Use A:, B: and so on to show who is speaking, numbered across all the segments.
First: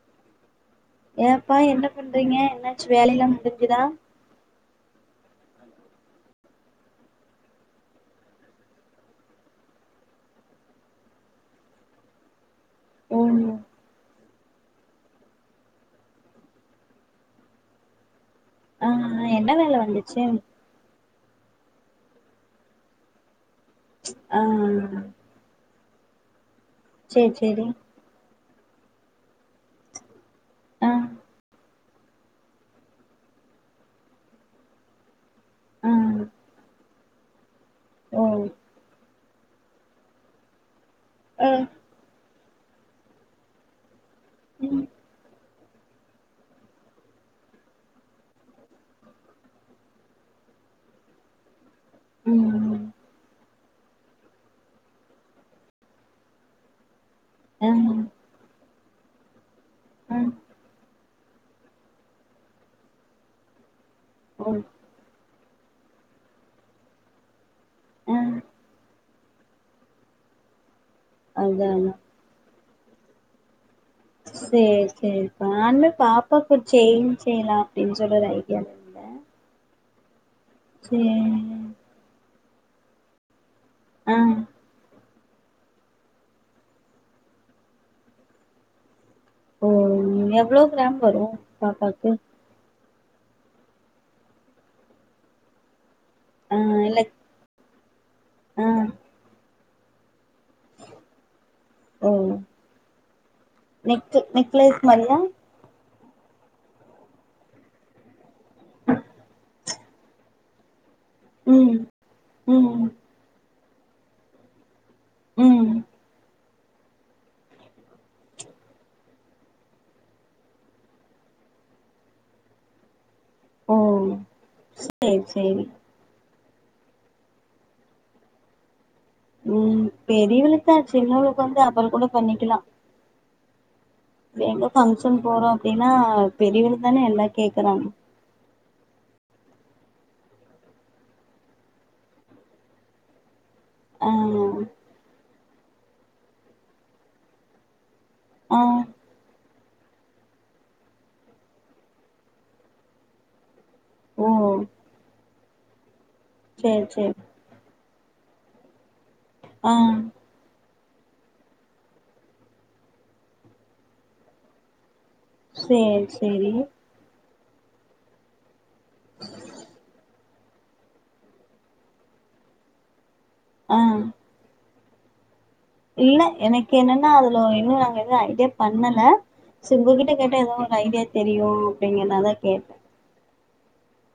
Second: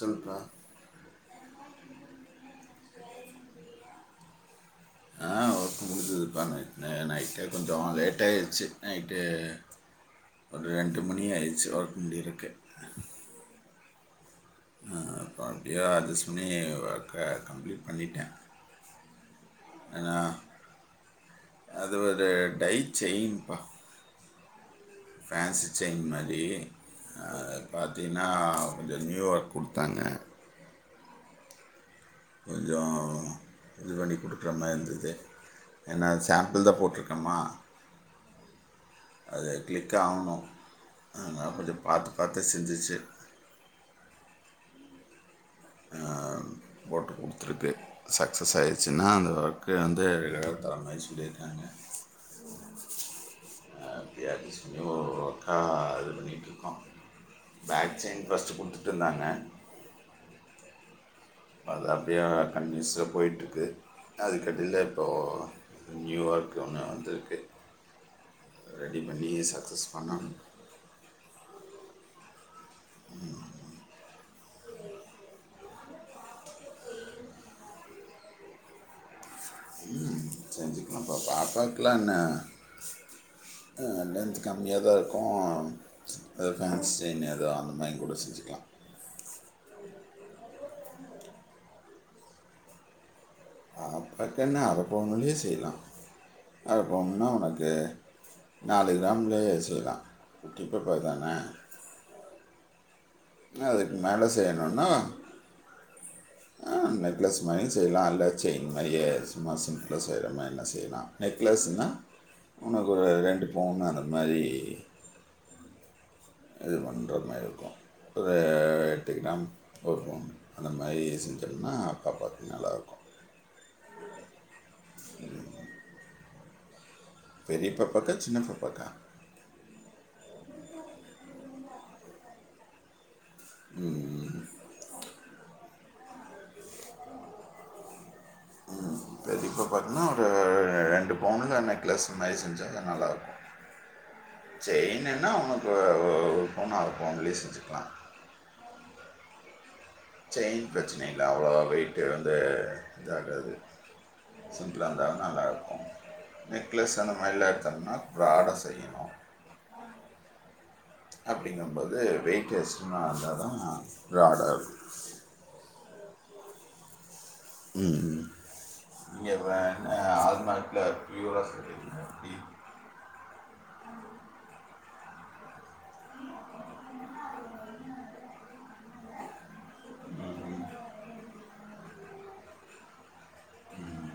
A: சொல்லுப்பா
B: ஏன்பா என்ன பண்றீங்க என்னாச்சு வேலையெல்லா முடிஞ்சுதா
A: ஆ ஒர்க்கு முடிஞ்சுதுபா நைட்ல நைட்டே கொஞ்சோ லேட்டாகிடுச்சு நைட்டு ஒரு ரெண்டு மணி ஆயிடுச்சு ஒர்க் முடியருக்கு
B: ம்
A: ஆன் அப்படியா அட்ஜஸ்ட் பண்ணி ஒர்க்க கம்ப்ளீட் பண்ணிட்டேன்
B: ஆ என்ன வேலை
A: ஏன்னா
B: வந்துச்சு
A: அது ஒரு டை செயின்பா
B: ஆ ஆ
A: ஃபேன்ஸி செயின் மாரி அ
B: சேரி சேரி
A: பாத்தீனா கொஞ்சோ நியூஒர்க் குடுத்தாங்க
B: ஆ
A: கொஞ்சோ இது பண்ணி குடுக்குறமாரிருந்தது என்ன சாம்பிள் தா போட்ருக் கமா
B: சேரி
A: அது கிளிக் ஆவணு ஆனா
B: ஆ
A: கொஞ்சோ பாத்து பாத்து த சிந்திச்சு
B: ம்
A: ஆ போட்டு குடுத்துருக்கு சக்ஸஸ் ஆயிச்சுனா அந்த ஒர்க்கு வந்து தர மாரி சொல்லிருக்காங்க
B: ம் ம்
A: தட் இஸ் நியூ ஒர்க் ஆ இது பண்ணிட்டு இருக்கோ
B: ஆ
A: பேக் செயின் ஃபஸ்ட்டு குடுத்துட்டுடேதானே
B: ஆ
A: அது அப்டியே கண்டினியூசா போய்ட்டு இருக்கு அது
B: ஓ
A: கட்டில இப்போ நியூ ஓர்க்கு ஒண்ணு வந்துருக்கு
B: ஆ
A: ரெடி பண்ணி சக்ஸஸ் பண்ணணு
B: அதா அதா சேரி சேரிப்பா நானுமே பாப்பாக்கு ஒரு செயின் செய்யலா அப்டின்னு சொல்லற ஐடியால இருந்தே
A: ம் செஞ்சுக்காலா ப்ப
B: சேரி
A: பாப்பாக்கலா என்ன அ
B: ஆ
A: லென்த் கம்மியா தா இருக்கு ஓ அது ஃபேன்ஸி செயின் எதோ அந்த மாரி கூட செஞ்சுக்கலா
B: ஓ ம்
A: பாப்பாக்கு என்ன அரப்பவுனலயே செய்லா
B: ஆ இல்ல
A: அரப்பவுனா உனக்கு
B: ஆ
A: நாலு கிராம்ல செய் லா குட்டி பாப்பா தான
B: நெக் நெகலஸ் மாரியா
A: ஆ நெக்லஸ் மாரியு செய்யலா அல்ல செயின் மாரியே சும்மா சிம்பிளாக செய்ற மாரினா செய்யலா
B: ம்
A: நெக்லஸ்னா
B: ம்
A: உனக்கு ஒரு ரெண்டு பொவுனு அந்த மாரி
B: ம்
A: இது பண்ற மாரி இருக்கு ஒரு எட்டு கிராம் ஒரு பவுன் அந்த மாரி செஞ்சோம்னா பாப்பாக்கு நல்லாருக்கு
B: ம் சேரி சேரி
A: பெரிய பாப்பாக்கா சின்ன பாப்பாக்கா
B: ம் பெரியவளக்குதான் சின்னவளுக்கு வந்து அப்பறம் கூட பண்ணிக்கலாம்
A: ம்
B: எங்க பங்க்ஷன் போறோம் அப்படின்னா பெரியவளுக்கு தானே எல்லா கேக்கறாங்க
A: ம் பெரிய பாப்பாக்குனா ஒரு ரெண்டு பவுனல நெக்லஸ் மாரி செஞ்சாத நல்லாருக்கும்
B: ஆ
A: சயின் என்ன ஒரு பவுன் அர பவுன்லயே செஞ்சுக்கலாம்
B: ஆ
A: செயின் பிரச்சனைங்களா அவ்ளோ வெய்ட்டு வந்து இதாகாது
B: ஓ
A: சிம்புளா இருந்த நல்லா
B: சேரி
A: நெக்லஸ் அந்த
B: சேரி
A: மாரிலாம் எடுத்தோம்னா ப்ராட செய்யனும்
B: ஆ ஆ
A: அப்படிங்கபோது வெயிட் எஸ்டர்ன்ன இருந்தா தான் ப்ராட இருக்கும்
B: சேரி சேரி
A: ம் இங்க தான [unintelligible] [unintelligible] ஃபர்ஸ்ட்யுறா [unintelligible]
B: ஆஹ் இல்ல எனக்கு என்னன்னா அதுல ஒரு இன்னும் நாங்க எதுவும் ஐடியா பண்ணல சோ உங்ககிட்ட கேட்ட ஏதோ ஒரு ஐடியா தெரியும் அப்படிங்கறனால கேட்டே
A: ம்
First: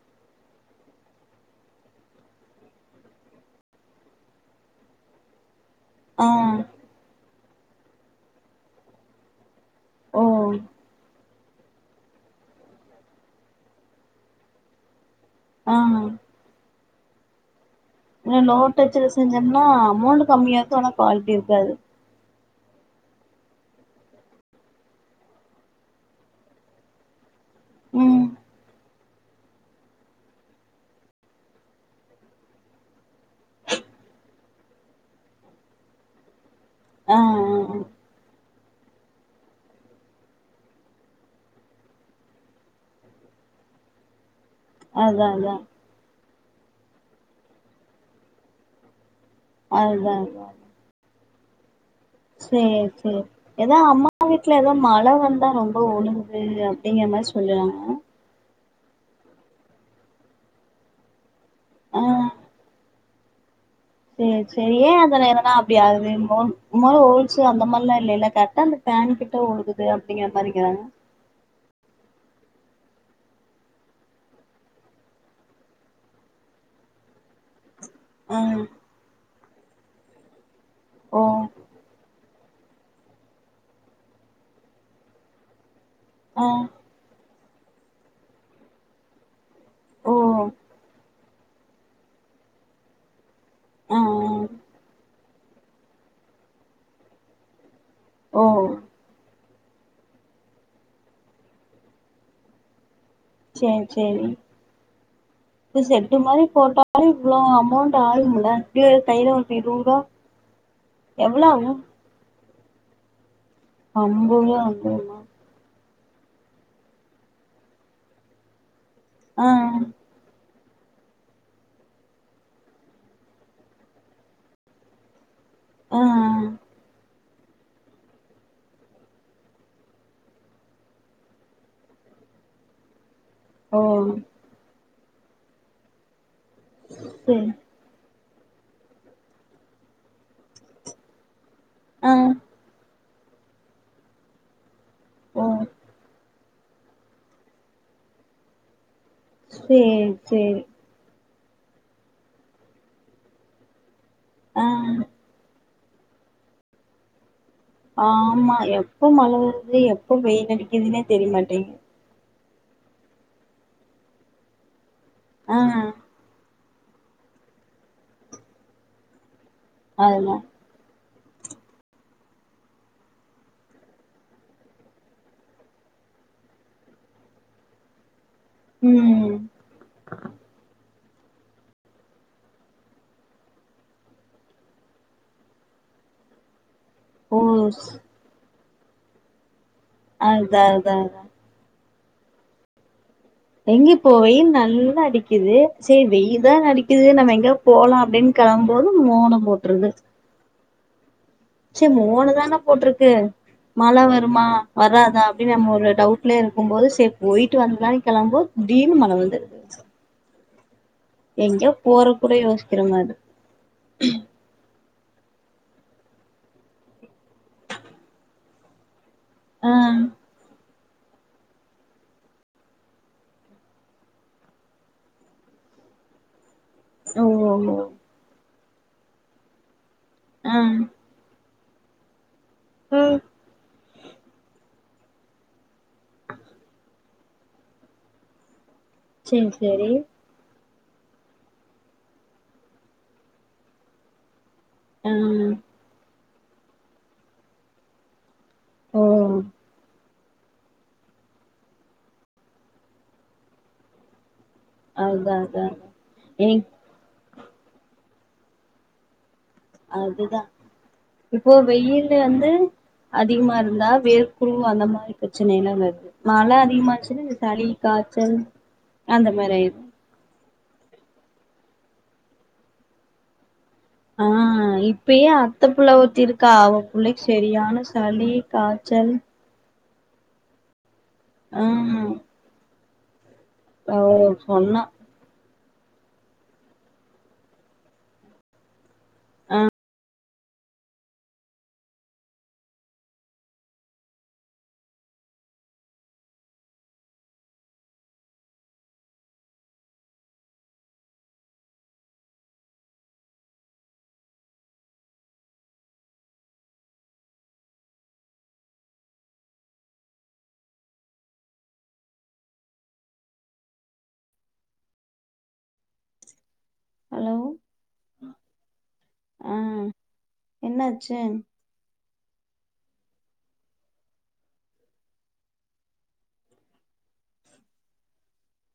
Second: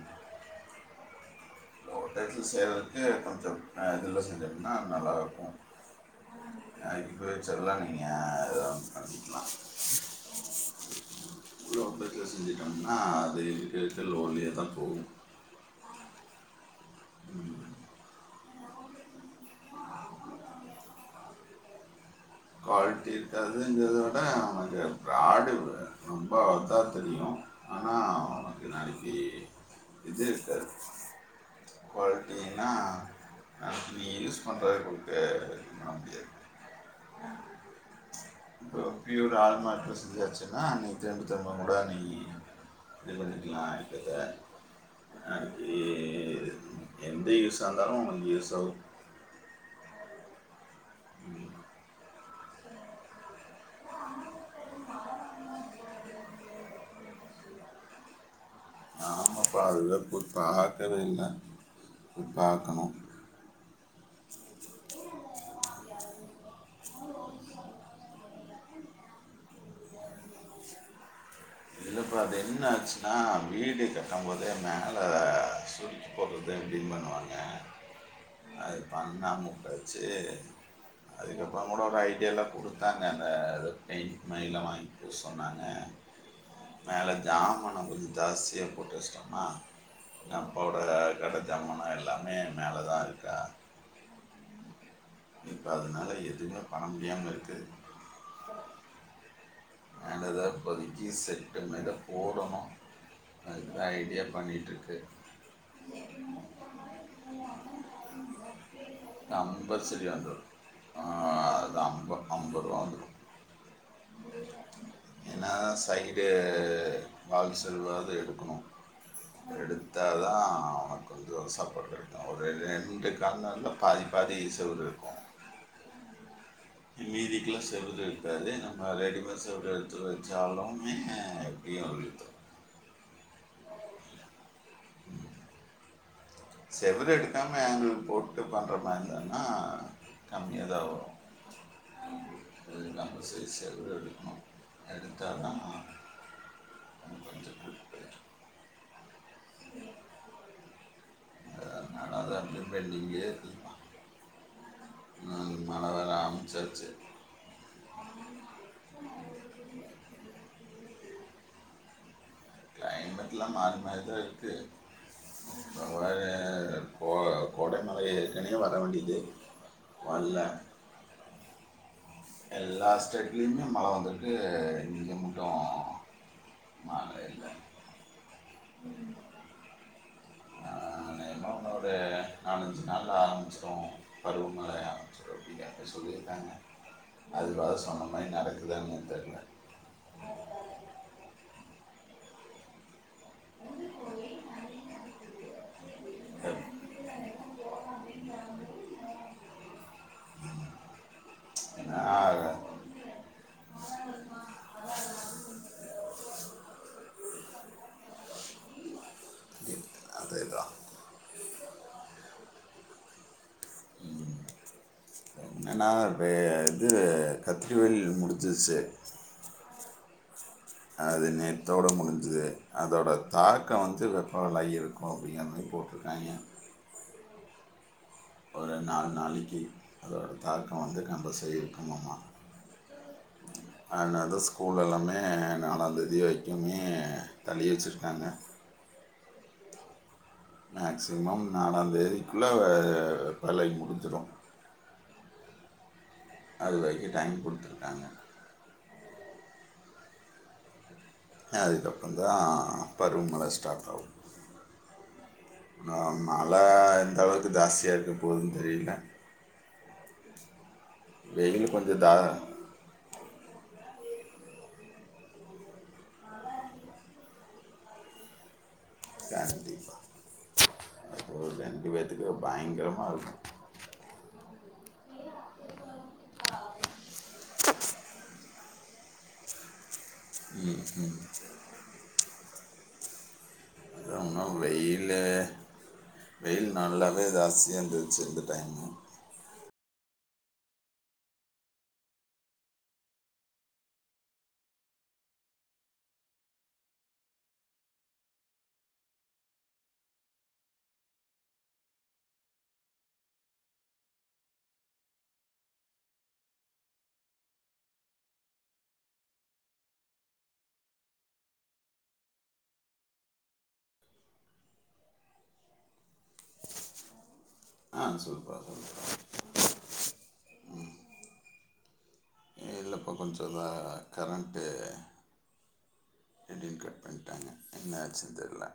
A: லோ டச்ல செய்றதுக்கு கொஞ்சம் இதுல செஞ்சம்னா நல்லாயிருக்கும்
B: ஆ
A: அ இப்பவே சரிதா நீங்க ஏதோ ஒன்னு பண்ணிக்கலாம்
B: ஓ
A: லோ டச்சுல செஞ்சுட்டோம்னா அது இருக்கிருக்க லோலயே தான் போகும்
B: ஆமாங்
A: ம்
B: லோ டச்சுல செஞ்சம்னா அமௌண்ட் கம்மியாருக்கும் ஆனா குவாலிட்டி இருக்காது
A: குவாலிட்டி இருக்காதுங்கறத விட உனக்கு ப்ராடு ரொம்ப இதா தெரியும்
B: ம்
A: இப்டி இது இருக்காது குவாலிட்டினா நீ யூஸ் பண்ற கொக்க எதும் பண்ண முடியாது
B: ஆஹ் ஆஹ்
A: இப்ப பியூர் ஆள்மாக்ல செஞ்சாச்சுன்னா நீன் திரும்ப திரும்ப கூட நீ இது பண்ணிக்கலாம் இப்ப இத
B: அதான் அதான்
A: எந்த யூஸ்ஸா இருந்தாலும் உனக்குநீ யூஸ் ஆகும்
B: அதுதான் சேரி சேரி ஏதோ அம்மா வீட்ல ஏதோ மழ வந்தா ரொம்ப ஒழுகுது அப்டீங்கற மாரி சொல்லுறாங்க
A: ஆமாப்ப அத போய் பாக்கவே இல்ல
B: ஆ
A: போய் பாக்கணோ
B: சேரி சேரி ஏ அதல எதனா அப்டி ஆகுது மோல் மேல ஹோல்ஸு அந்த மாரிலா இல்லல கரெக்டா அந்த ஃபேன் கிட்ட ஒழுகுது அப்டீங்குற மாரிங்கிறாங்க
A: இல்லப்ப அது என்ன ஆச்சுன்னா வீடு கட்ட போதே மேல அ சுருக்கி போட்றது அப்டின் பண்ணுவாங்க
B: ஆ
A: அது பண்ணாம உ வெச்சு
B: ஓ
A: அதுக்கப்புறோ கூட ஒரு ஐடியாயில்லாம குடுத்தாங்க அந்த எதோ பெயிண்ட் மாறிலா வாங்கி பூஸ் சொன்னாங்க
B: ஆ
A: ஜாமானோ கொஞ்சோ ஜாஸ்தியா போட்டு வெச்ட்டோமா
B: ஓ
A: இன்னோ அப்பாவோட கடன் ஜமானோ எல்லாமே மேலே தா இருக்கா
B: ஆ ஆ
A: இப்ப அதனால எதுமே பண்ண முடியாம இருக்கு
B: ஓ
A: மேலதா இப்போதிக்கு ஷெட்டு மேட போடணோ அதுக்குதா
B: சேரி
A: ஐடியா
B: சேரி
A: பண்ணிட்ருக்கு
B: இது செட்டு மாரி போட்டாலு இவ்ளோ அமௌண்ட் ஆகும்ல எப்டியு கையில ஒரு இருவது
A: ரொம்ப
B: ரூவா
A: சேரியானது ஆ
B: எவ்ளோ ஆகு
A: அது அப்போ அம்பத் ரூவா வந்துரோ
B: அம்பது ரூவா அம்பது ரூவா
A: ஏன்னா சைட் டு பாதி செவ்றாது எடுக்குணு
B: ஆ
A: எடுத்தாதா அவனுக் கொஞ்சோ ஒரு சப்போர்ட் கெடைக்கு ஒரு ரெண்டு கார்னர்ல பாதி பாதி செவ்ரு இருக்கோ
B: அ அ
A: மீதிக்குலா செவுரு இருக்காது நம்ம ரெடிமேட் செவுரு எத எடுத்து வெச்சாலுமே எப்படியு ஒழுவுது
B: ஓ
A: செவரு
B: செரி
A: எடுக்காம ஆங்கிள் போட் டு பண்ற மாரி இருந்துதுன்னா கம்மியா தா வரோ
B: ஆ
A: நம்ப சைடு செவுரு எடுக்கணோ
B: ஓ
A: எடுத்தாதா இன்னோ கொஞ்சோ ரிப்பேர்
B: சேரி சேரி
A: அதனால அதா அ பெண்டிங்கே இருக்
B: ஆ
A: மழ வேற ஆரம்ச்சாச்சு
B: ஆமா எப்ப மழ வருது எப்ப வெயில் அடிக்குதுனே தெரிமாட்டேங்குது
A: க்ளைமெட்லா மாறி மாறி தா இருக்கு
B: ஆ ஆ
A: கோ கோடை மழை ஏற்கனவே வர வேண்டிது
B: ஆதுனா
A: எல்லா ஸ்டேட்லயுமே மழை வந்துருக்கு இங்க முட்டும் மழை இல்ல
B: ம்
A: அ அனேகமா உன்னோ ஒரு நாலஞ்சு நாள்ல்ல ஆரம்பிச்சி ரு பருவமழை ஆரம்பிச்சி ரு [inaudible] சொல்லியிருக்காங்க
B: ஓ
A: அது பாத் தா சொன்ன மாரி நடக் த்தாங்க தெர்ல
B: அதுதா அதா அதா எங்க இப்போ வெயில் நல்லா அடிக்கிது சேரி வெயில் தான் அடிக்கிது நம்ம எங்க போலாம் அப்டின்னு கெளம்பும் போதும் மோனம் போட்டுறுது சேரி
A: ஏன்னா
B: மோனுதானே போட்ருக்கு மழ வருமா வராதா அப்புடின்னு நம்ம ஒரு டவுட்லயே இருக்கும் போது சே போயிட்டு வந்தாயின் கெளம்போது திடீர்னு மழை வருது
A: அதேதா
B: எங்கயோ போற கூட யோசிக்கிற மாது
A: ஏன்னனா இப்ப இது கத்திரி வெயில் முடிஞ்சுச்சு
B: ஆ
A: அது நேத்தோடு முடிஞ்சுது அதோட தாக்கம் வந்து வெப்பவலாகி இருக்கும் அப்புடிங்குற மாரி போட்ருக்காயிங்க
B: அ ஓ ஓ
A: ஒரு நாலு நாளைக்கி அதோட
B: ஆ
A: தாக்கம் வந்து நம்ப [unintelligible]
B: ம்
A: அதுனால் தா ஸ் [unintelligible] எல்லாமே நாலாந் தேதி வைக்குமே தள்ளி வெச்சுருக்காங்க
B: சரி சரி
A: மேக்சிமம் நாலாந்தேதிக்குள்ள வே வேலை முடிஞ்சிடும்
B: ம்
A: அது வெரிக்கும் டைம் குடுத்துருக்காங்க
B: ஓ
A: அதுக்கப்புறம் தா பருவமழை ஸ்டார்ட் ஆகும்
B: அதா அதா
A: நா மழை
B: ஏங்
A: இந்த அளவுக் க்கு தாஸ்தியா இருக்க போதுன் தெரில
B: அதுதா இப்போ
A: கொஞ்சம்
B: வெயில்
A: தா
B: வந்து அதிகமா இருந்தா வேர்குரு அந்த மாரி பிரச்சனை எல்லா வருது மழை அதிகமாச்சுன்னா சளி காய்ச்சல் அந்த மாரி ஆயிட
A: ஒரு ரெண்டு பேத்துக்கு பயங்கரமா இருக்கும்
B: ஆ இப்பயே அத்த புள்ள ஒருத்தி இருக்கா அவ புள்ளைக்கு சரியான சளி காய்ச்சல்
A: உம் உம் [unintelligible]
B: ஆ அவ
A: எங்க போனாலும்
B: சொன்னா
A: வெயிலு வெயில் நல்லாவே ஜாஸ்தியா இருந்தந்துருச்சு இந்த டைமு
B: ஹலோ
A: ஆ சொல்லப்பால்லப்ப
B: ஆ என்னாச்சு
A: இல்லப்பா கொஞ்சம் இந்த கரண்ட்டு திடீருனு கட் பண்ணிட்டாங்க. என்னாச்சு தெரியல.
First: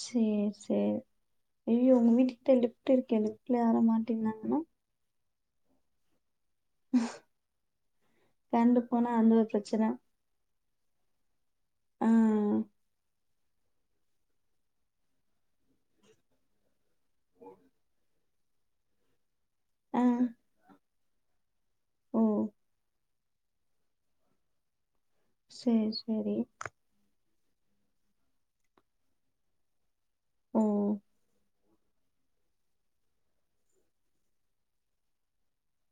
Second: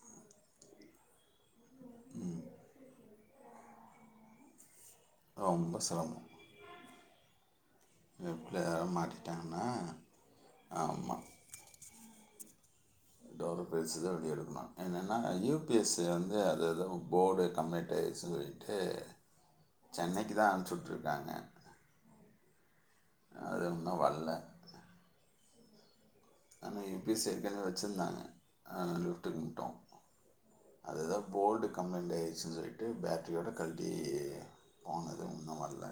B: சேரி சரி ஐ்யோ உங்க வீட்டு கிட்ட லிஃப்ட் இருக்கேன் லிஃப்ட்ல யார மாட்டீங்கன்னாங்கன்னா.
A: ரொம்ப சிரமம்
B: [unintelligible]
A: எப்படி
B: கரண்டு போனா அந்த ஒரு பிரச்சன
A: ஆமா
B: ஆ
A: டோலர் பிரைஸ் தான் வெடி எடுக்கக்கலாம் என்னன்னா யூபிஎஸ்சி வந்து அது ஏதும் போடு கம்பெ இடு சொல்லிட்டு
B: ஆ
A: சென்னைக்கு தான் அனுப்ச்சிட்டுருக்கு ங்க
B: ஓ
A: அதுன்னும் வல்ல
B: சரி
A: ஆனா யூ பி எஸ் வச்சுருந்தாங்க லிஃப்டுக்கு மட்டும்
B: ஓ
A: அது எதோ போல்டு கம்ப்ளைண்டட் ஆகிடுச்சுு சொல்லிட்டு பேட்ட்ரியோடு கல்ட்டி போனது இன்னும் வல்ல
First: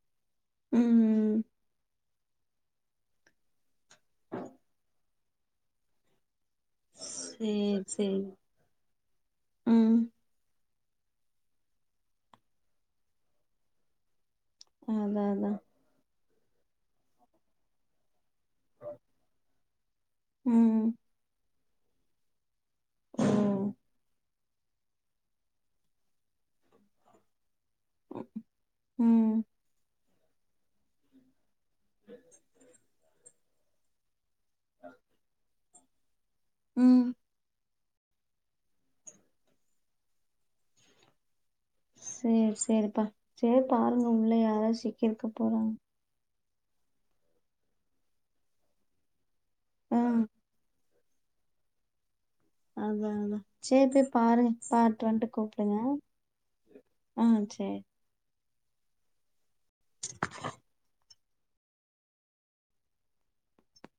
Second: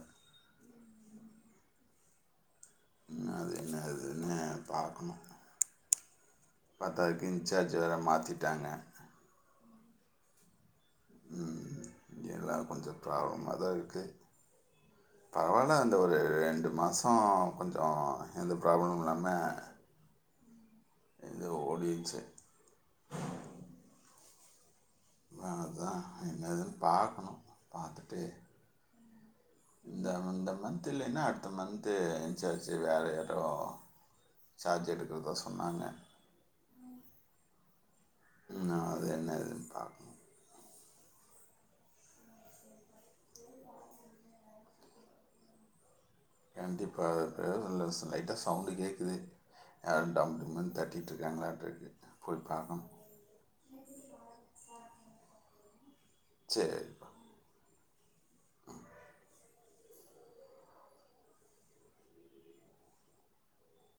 B: ம் ம்
A: என்ன அது என்ன அதுன்னு பாக்கனும் பத்தாதுக்கு இன்சார்ஜ்
B: சேரி
A: வேற
B: சேரி
A: மாத்திட்டாங்க.
B: ம்
A: ம் எல்லாம் கொஞ்சம் ப்ராப்ளமா தான் இருக்கு
B: அதான் அதான்
A: பரவாயில்ல அந்த ஒரு ரெண்டு மாசம் கொஞ்சம் எந்த ப்ராப்ளம் இல்லாம
B: ம்
A: ஓடிருச்சு
B: ம்
A: வேணதான் என்னதுன்னு பார்க்கணும். பார்த்துட்டு
B: ம்
A: இந்த வந்த மந்த் இல்ல என்ன அடுத் த மந்து இன்சார்ச்சு வேறே சார்ஜ் எடுக்கிறதா சொன்னாங்க.
B: ம்
A: நா அது என்ன இதுன்னு பாக்கனு
B: சேர் சேரிப்பா சேர் பாருங்க உள்ள யாரா சிக்கிருக்க போறாங்க.
A: எனக்கு இப்ப [unintelligible] லைட்டா சவுண்டு கேக்குது.
B: ஆ
A: யாரோ டம் டும்னு தட் தட்டிட்ருக்காங்களாட்ருக்கு
B: அதா அதா சேர் போய் பாருங்க பாட்டு வன்ட்டு கூப்புடுங்க
A: சரிப்பா.
B: ஆ சேர்